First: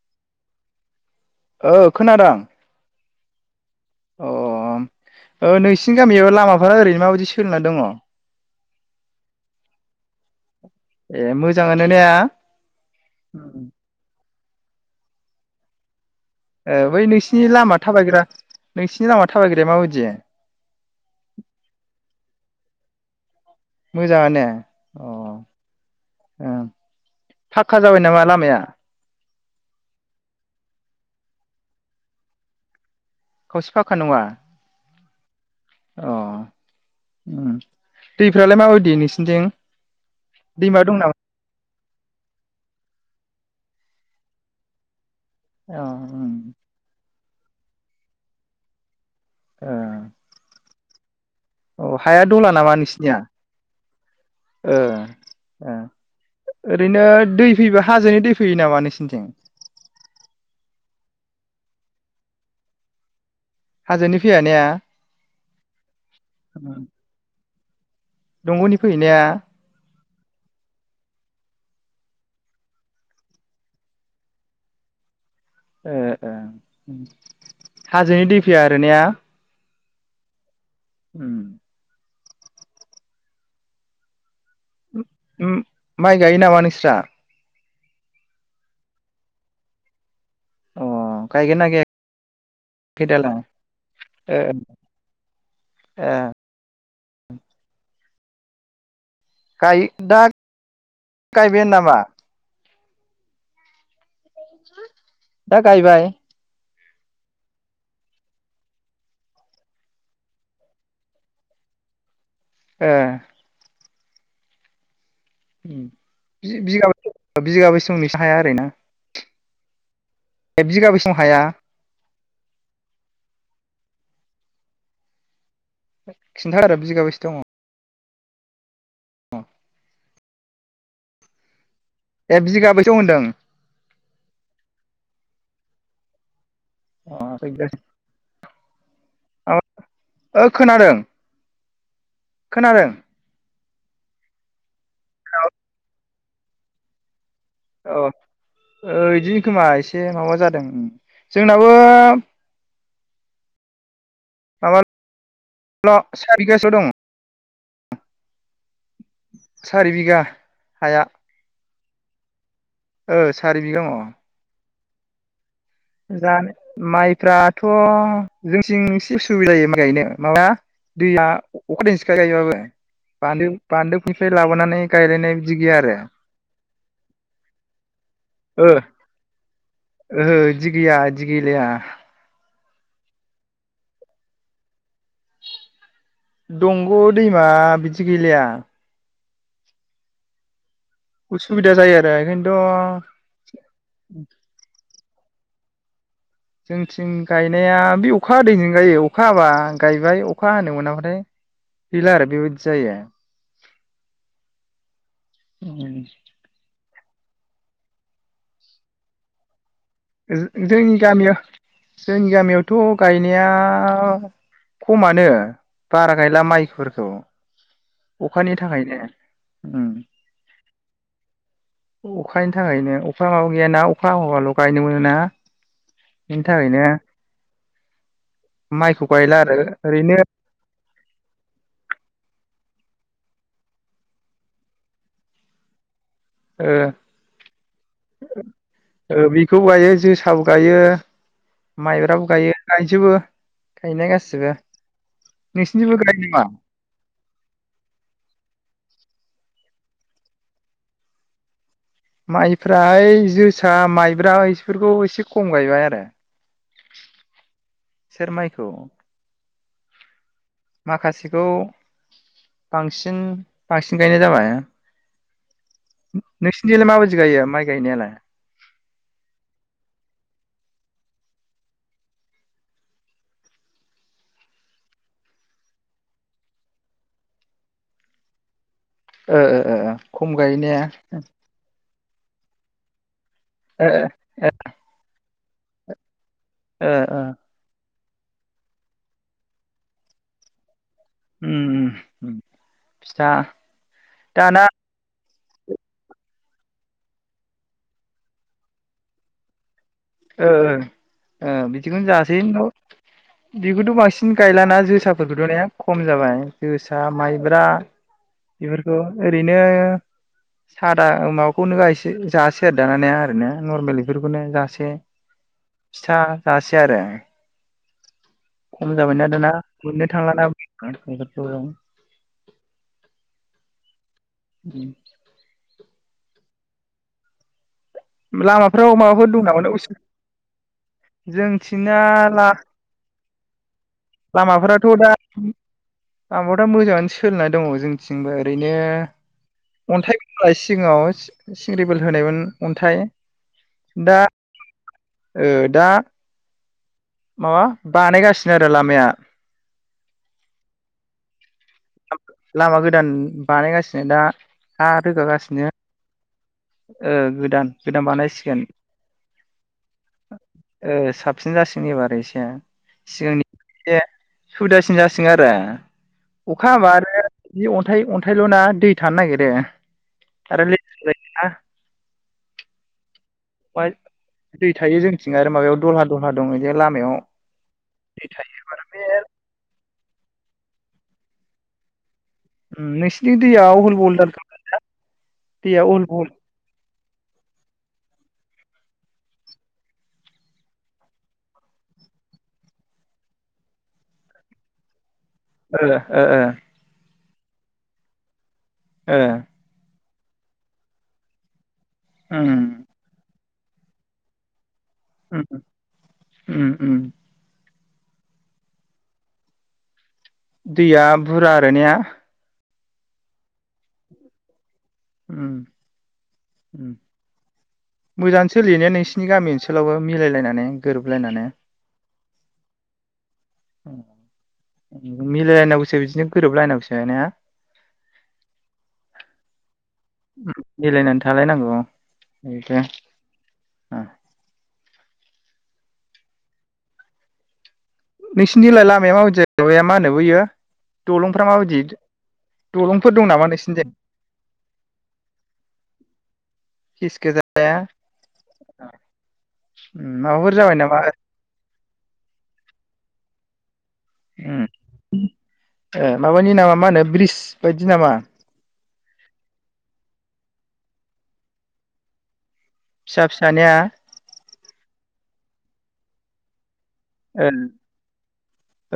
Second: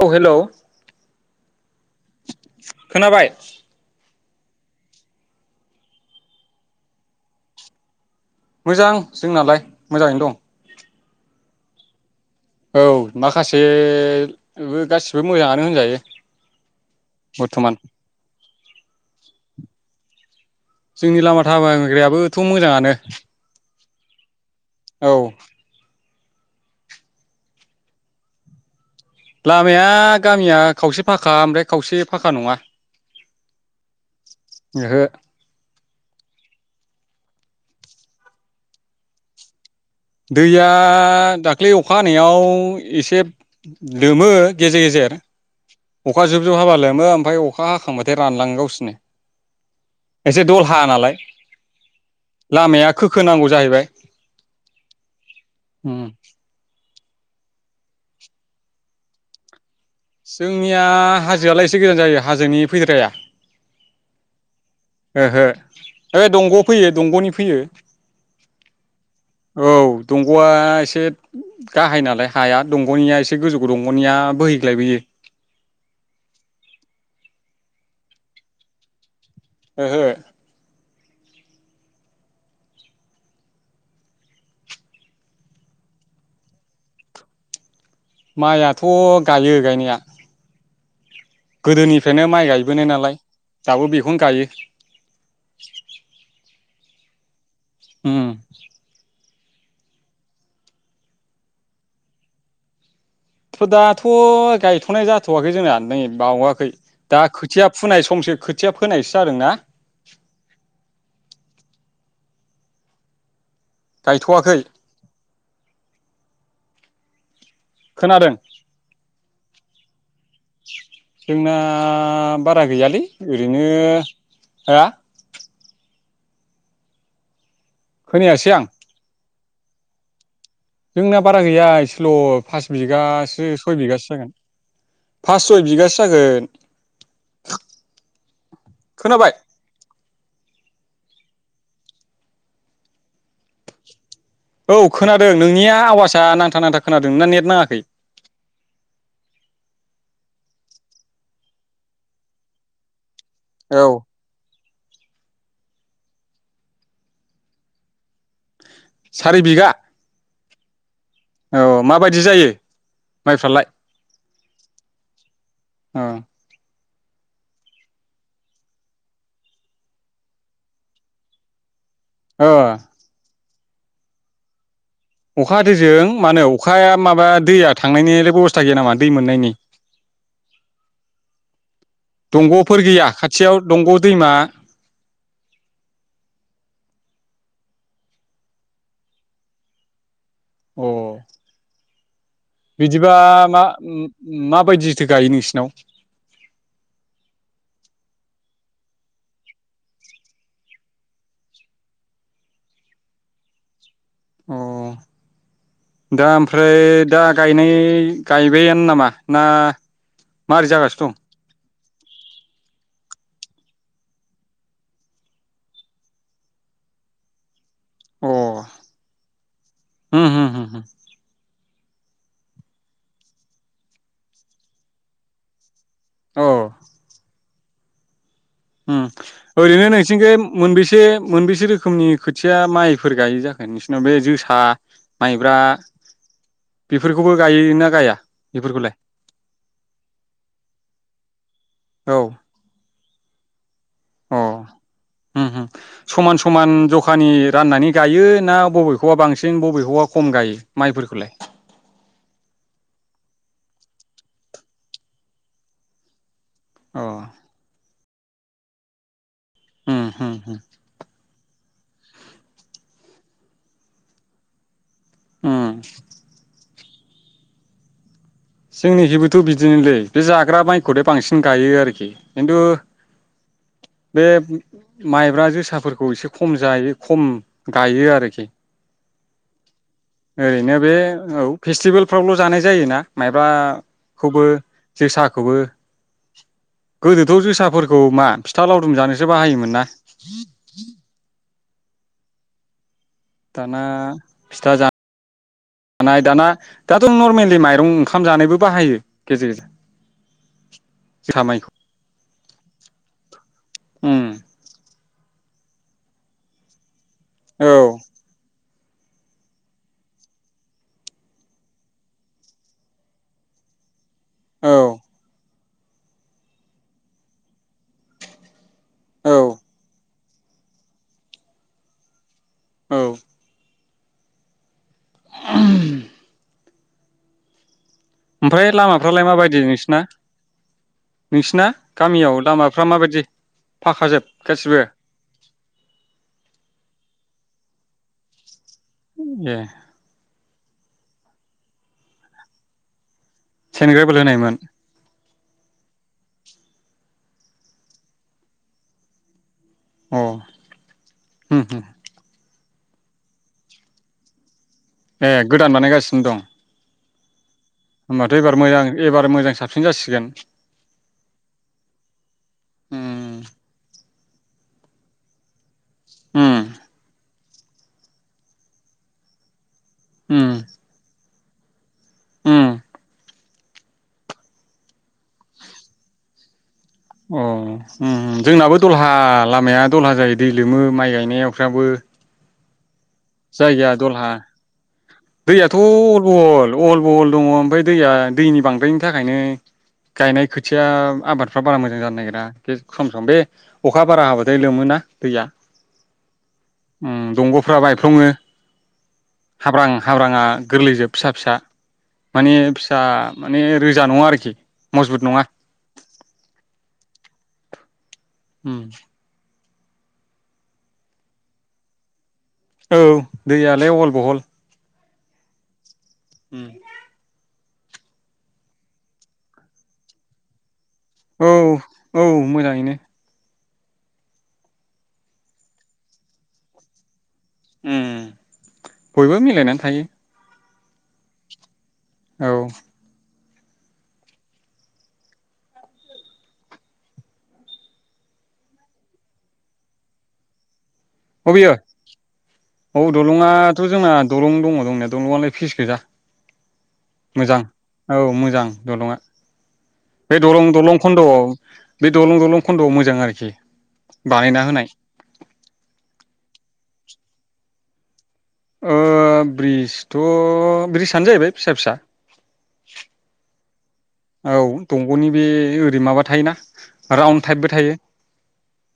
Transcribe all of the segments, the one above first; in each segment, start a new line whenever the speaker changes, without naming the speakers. औ हेलौ।
औ खोनादां। अ ओ नोंसिनि गामियाव लामाफोरा ओरैनो माबायदि सोलिना दङ।
मोजां जोंनालाय मोजाङैनो दं।
ए मोजाङानो ने
औ माखासे बेबो गासिबो मोजाङानो होनजायो।
ए बै नोंसिनि
बर्थमान
लामा थाबायग्रा नोंसिनि लमा थाबायग्राया माबायदि?
जोंनि लामा थाबायग्रायाबोथ' मोजाङानो।
मोजाङा नो।
औ।
फाक्का जाबाय नामा लामाया।
लामाया गामिया खावसे फाखा ओमफ्राय खावसे फाखा नङा।
खावसे फाखा नङा।
ओहो
अ दैफ्रालाय माबायदि नोंसोरनिथिं
दैया दाख्लै अखा हानायाव एसे लोमो गेजेर गेजेर
अ
अखा
उम
जुबजुब हाबालोमो। ओमफ्राय अखा हाखांबाथाय रानलाङो गावसिनो।
ओ
एसे दलहा नालाय
अ हाया दला नामा
लामाया
नोंसिनिया
खोखोनांगौ जाहैबाय।
ओ ओ ओरैनो दै फैबा हाजोनि दै फैयो नामा नोंसोरनिथिं?
जोंनिया हाजोआलाय एसे गोजान जायो हाजोनि फैद्राया।
हाजोनि फैया ने?
ओहो ओ दंग' फैयो दंग'नि फैयो।
दंग'नि फैयोना?
औ दंग'आ एसे गाहाय नालाय हाया दंग'निया एसे गोजौबो दंग'निया बोहैग्लायबोयो।
ए हाजोनि दै फैया आरो ने?
ओहो।
ओम। माइ गायो नामा नोंस्रा?
माइयाथ' गायो गायनाया।
अ। गायगोन ना
गोदोनिफ्रायनो माइ गायबोनाय
गायाखै
नालाय
दालाय
दाबो बेखौनो
ओ
गायो।
ओ
ओम।
गाय दा गायबायानो नामा?
थ' दा थ' गायथ'नाय जाथ'वाखै
दा
जोंना नै
गायबाय
बावाखै। दा खोथिया फोननाय समसो खोथिया फोनायसो जादों ना।
ए
गायथ'वाखै
बि बिगा ब बिगाबै संनि
खोनादों
हाया आरो।
जोंना बारा गैयालै ओरैनो हो
खिथा आऱ बिगाबैसे दङ।
खोनायासै आं जोंना बारा गैया
ए
ल
बिगाबैसो दं होनदों
फासबिगासो सयबिगासो फास सय बिगासो जागोन।
अ सय बिगासो।
खोनाबाय
अ ओ खोनादों खोनादों
[inaudible] औ खोनादों नोंनिया आवाज दा नांथा-नांथा खोनादों नोंना नेट नाङाखै
औ ओह इदिनो खोमा एसे माबा जाद उम-उम जोंनाबो
औ
माबाल' सार बिगासो दं सारि बिघा हाया
औ माबायदि जायो?
ओह सारि
माइफ्रालाय
बिघा माव
ओ
[unintelligible] माइफ्राथ' जोंथिं एसे उसुबिदा जायो माइ गायनो माबाया दैया
ओ
[unintelligible] बान्दोनिफाय लाबोनानै गायलायनाय बिदि
अखा
गैया आरो
दैजों मानो अखाया माबाया दैया थांनायनिलाय बेबस्था
ओ
गैया नामा दै मोननायनि
ओहो बिदि गैया इदि गैलाया
दंग'फोर गैया खाथियाव दंग' दैमा?
दंग' दैमा बिदि गैलाया
अ
उसुबिदा जायो आर [unintelligible]
बिदिबा मा उम-उम माबायदि थो गायो नोंसोरनाव?
जोंनिथिं गायनाया बे अखा हादैजोंनो गायो अखा हाबा गायबाय अखा हानो मोनाबाथाय गैला आरो बेबायदि जायो।
उम दा ओमफ्राय दा गायनाय गायबायानो नामा ना
ओहो
मारै
जोंनि
जागासिनो दं
गामिया जोंनि गामियावथ' गायनाया खमानो बारा गायला माइफोरखौ।
अ
अखानि थाखायनो उम
होम होम होम होम
अखानि थाखायनो अखाया माबा गैयाना अखा हाबाल' बायनो मोना? बिनि थाखायनो माइखौ गायला आरो
उम ओरैनो नोंसिनिखै मोनबेसे-मोनबेसे रोखोमनि खोथिया माइ फोर गायो जाखो नोंसोरनाव बे जोसा माइब्रा
ओ
बेफोरखौबो गायोना गाया बेफोरखौलाय
ओ बेखौ गायो जोसाबो गायो
औ
माइब्राबो गायो गायजुबो।
अ उम उम
नोंसिनिथिंबो गायो
समान
नामा
समान जखानि राननानै गायो ना बबेखौबा बांसिन बबे खम गायो माइफोरखौलाय?
माइफ्राहाय जोसा माइब्रा इफोरखौ एसे खम गायबाय आरो।
औ
सेेरमाइखौ
उम उम
माखासेखौ बांसिन बांसिन गायनाय जाबाय नोंसि थिंलाय माबायदि गायो माइ गायनायालाय?
जोंनिखेबोथ' बिदिनोलै बे जाग्रा माइखौथ बांसिन गायो आरोखि खिन्थु बे माइब्रा जोसाफोरखौ एसे खम जायो खम गायो आरोखि।
ओ ओ ओ ओ खम गायोने।
फ्रावल' जानाय जायो ना। माइब्राखौबो
ओ
जोसा खौबो
ओ ओ
गोदोथ' जोसाफोर खौ मा फिथा लावदुम जानोसो बाहायोमोन ना।
उम उम। फिथा
दाना
दाना
फिथा जा दाना दाथ' नरमेलि माइरं ओंखाम जानायबो बाहायो गेजेर गेजेर।
ओ ओ
जोसा
ओ
माइखौ
बिदिखौनो जा [inaudible] बेखौथ'
उम
बांसिन गायलाना जोसाफोरखौथ'ना खम जाबाय जोसा सा माइब्रा
औ
बेफोरखौ ओरैनो सादा माबाखौनो गायसै जासै आरो दाना ने आरोना नरमेलि बेफोरखौनो
औ
जासे फिथा जासे आरो खम जाबायना
औ
दाना मोननो [inaudible]
औ
बि
ओमफ्राय
लामाफ्राव
लामाफ्रालाय
माबाफोर दं
माबायदि
नामा नों
नोंसिना नोंसिना
जोंथिंना
गामियाव
ला
लामाफ्रा माबायदि फाखाजोब गासिबो
लामाफोराथ' दा लामा मोजाङानो सोलिनानै दङ जोंथिंबो ने
ए
अन्थाइ ब एसे सिङाव सिंग्रिबिल होनायमोन अन्थाय
सेनग्रायाबोलो होनायमोन
ओ दा माबा बानायगासिनो आरो लामाया
अ ओम-ओम
लामा गोदान बानायगासिनो दा हा
ए
रोगागासिनो
गोदान बानायगासिनो दं
ओ गोदान गोदान
होमबाथ' एबार
बानायसिगोन
मोजां एबार मोजां साबसिन जासिगोन
साबसिन जासिगोन एबार एसे
उम
सिगांनि एसे सुबिदासिन जासिगोन आरो
उम
अखा हाबा आरो बे अन्थाइ अन्थाइल' ना दै थानो नागिरो
उम
आरो [unintelligible] [unintelligible]
उम
ओफ्राय दै थायो जोंथिं आरो माबायाव दलहा -दलहा दं लामायाव
अ ओ
दै थायो
जोंनाबो दलहा
बे
लामाया दलहा जायो दै लोमो माइ गायनायावफ्राबो
ओमलै
जायगाया दलहा दैयाथ'
दैया अहल
अल बहल अल बहल दङ ओमफ्राय दैया दैनि बांद्रायनि थाखायनो गायनाय खोथिया आबादफ्रा बारा मोजां जानो नागिरा सम-सम बे अखा बारा हाबाथाय लोमोना दैया
ओ-ओ
ओम दंग'फ्राब बाय खुङो
ओ
हाब्राआ गोरलैजोब फिसा फिसा माने
उम
फिसा माने रोजा नङा आरोखि। मजबुत
उ
नङा
उओश उम उम
उम
दैया बुरजा आरो ने?
औ दैयालाय अहल बहल।
ओं
उम
उ मोजां सोलिनाया नोंसिनि गामि ओनसोलावबो मिलायलायनानै। गोरोबलायनानै
औ औ मोजाङैनो।
मिलायलायनांगौसो बिदिनो गोरोबलायनांगौसो ने।
ओम बयबो मिलायनानै थायो।
मिलायनानै थालायनांगौ।
औ
ओ दे। ओ नोंसिथिलाय लामाया माबादि माबाया मा होनोबो बियो
अबेयो औ
दं नामा
दलंङाथ'
नोंसिनिजों
जोंना दलं दङ दंनाय दलंआलाय फिस गोजा
फिस
मोजां
गोजाया
औ मोजां दलंङा बे
माबाफोर
दलं
जाबाय
दलं
नामा
खन्द'आव बे दलं दलं खन्द'आव मोजां आरोखि।
उम
बानायना होनाय।
ए माबानि नामा मा होनो ब्रिज बायदि नामा?
ओ ब्रिजथ' ब्रिजआनो जाहैबाय फिसा फिसा।
फिसा फिसानिया
औ दंग'नि बे ओरै माबा थायोना। राउन्ड
ओ
टाइपबो थायो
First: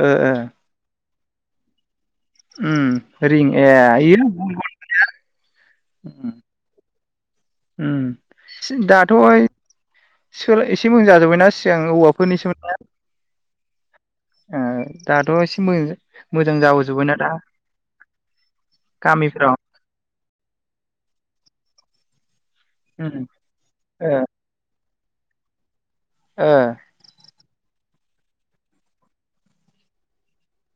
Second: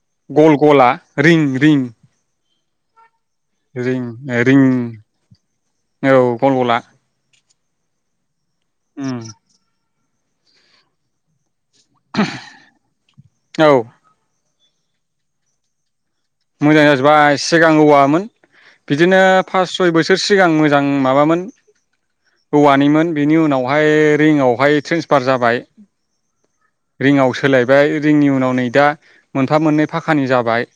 ओ ओ
गल गला। रिं रिं
उम रिं ए
रिं
इयो
रिं
उम
औ गल गला।
उम दाथ'
उम
ओय सोर एसे मोजां जाजोबबायना। सिगां औवाफोरनि सोमोन
औ
ना। ओ दाथ' एसे मोजां।
मोजां
जाबोजोब्बायना दा
जाजोबबाय सिगां औवामोन बिदिनो
गामिफ्राव
फास सय बोस सोर सिगां मोजां माबामोन। औवानिमोन
उम
बेनि उनावहाय
ओ
रिंआवहाय ट्रेन्स पार जाबाय
ओ
रिंङाव सोलाय [unintelligible] रिंनि उनाव नै दा मोनफा मोननै फाखानि जाबाय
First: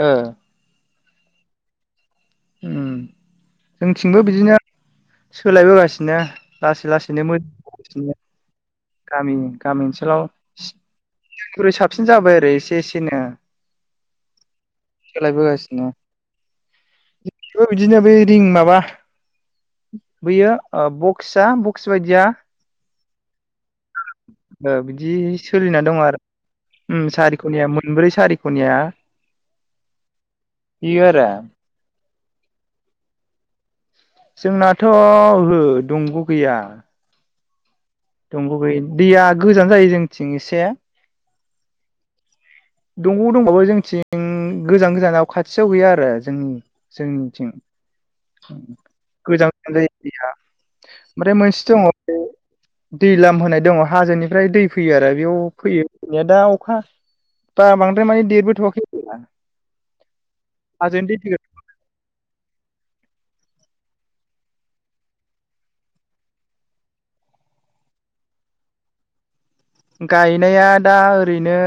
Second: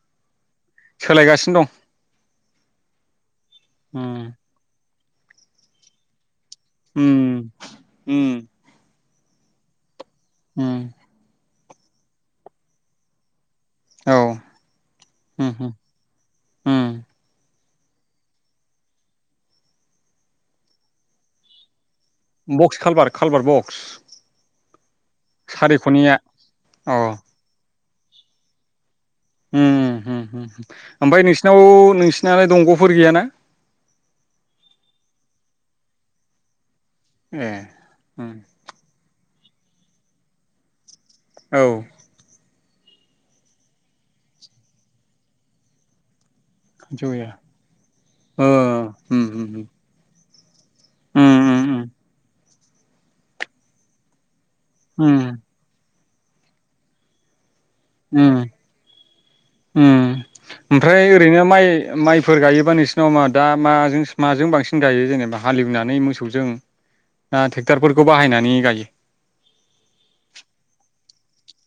ओ
सोलायगासिनो दं
उम जोंथिंबो
दं
बिदिनो सोलायबोगासिनो लासै
उम -उम उम
गामिनि गामि ओनस [unintelligible] सोलाव सिगांनिख्रुय साबसिन जाबाय आरो एसे एसेनो
औ उम हम
सोलायबोगासिनो
उम
ओ बिदिनो बे रिं माबा बैयो ओ बक्सआ [unintelligible] [unintelligible] बादिया
बक्स कालबार कालबार बक्स
ओ बिदि सोलिना दं
सारिख'निया
आरो
अ
उम सारिखनिया मो [unintelligible] ब्रै सारिख'नियाया
उम हम हम ओमफाय नोंसिनाव नोंस नालाय दंग'फोर गैयाना?
जोंनाथ' होओ दंग' गैया
ए उम
दंग' गोयिन दैया गोजान जायो जोंनिथिं एसे
औ
दंग' दंबाबो जोंथिं गोजां गोजानाव खाथियाव गैया आरो जोंनि
खाथियाव गैया
जोंनिथिं
ओ उम
गोजा
उम
जायो [unintelligible] ओमफ्राय
उम
मोनसे
उम
दंङ' दै लाम होनाय दङ' हाजोनि फ्राय दै फैयो आरो
उम
बेयाव फैयो ने दा अखा बा बांद्राय माने
उम
देरबोथ'वाखै
उम
हाजोनि
ओमफ्राय
दैखौ
ओरैनो माइ माइ फोर गायोबा नोंसिनाव मा दा माजोंस माजों बांसिन गायो जेनेबा हालेवनानै मोसौजों ना थेक्ट'रफोरखौ बाहायनानै गायो?
गायनाया दा ओरैनो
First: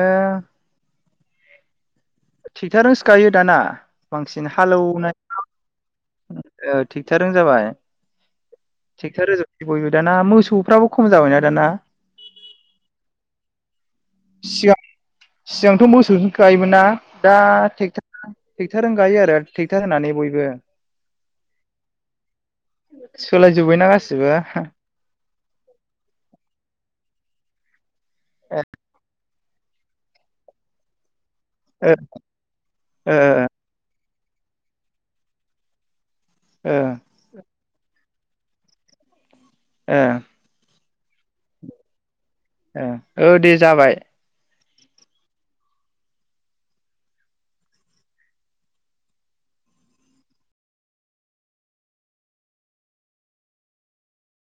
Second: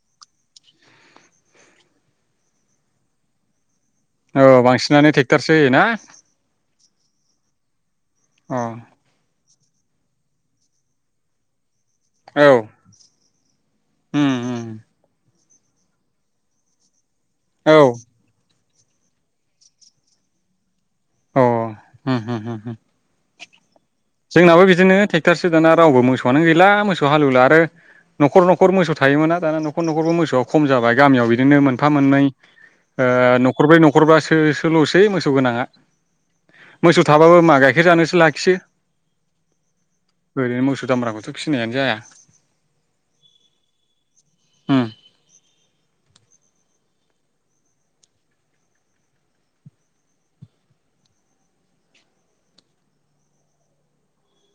ओ थिक्थारस गायो दाना बांसिन
औ बांसिनानो
हालौनाय
ट्रेक्टरसो होयोना
[unintelligible] ओ थिगथारों जाबाय
अ
थिगथार रोजोब बयबो दाना मोसौफ्राबो खम जाबायना दाना
औ उम उम
सिया सिगांथ' मोसौजों गायोमोन ना? दा
औ
थिक थाक टेक्टारजों गायो आरो टेक्टार होनानै बयबो।
अ अहम हमहम।
सोलायजोबायना गासि
जोंनाबो बिदिनो टे टारस दाना रावबो मोसौआनो गैला मोसौ हालौवला आरो न'खर न'खर मोसौ थायोमोना दाना न'खर न'खर मोसौवा खम जाबाय गामियाव बिद दिनो मोनफा
ओ
मोननै ओ न'खरब्रै न' हखरबा सोल'सै मोसौ गोनाङा।
ओ
मोसौ थाबाबो मा गाइखेर जानोस लाखियो। ओरोनो मोस दामब्राखौथ' फिनायानो जाया।
औ दे जाबाय।
ओम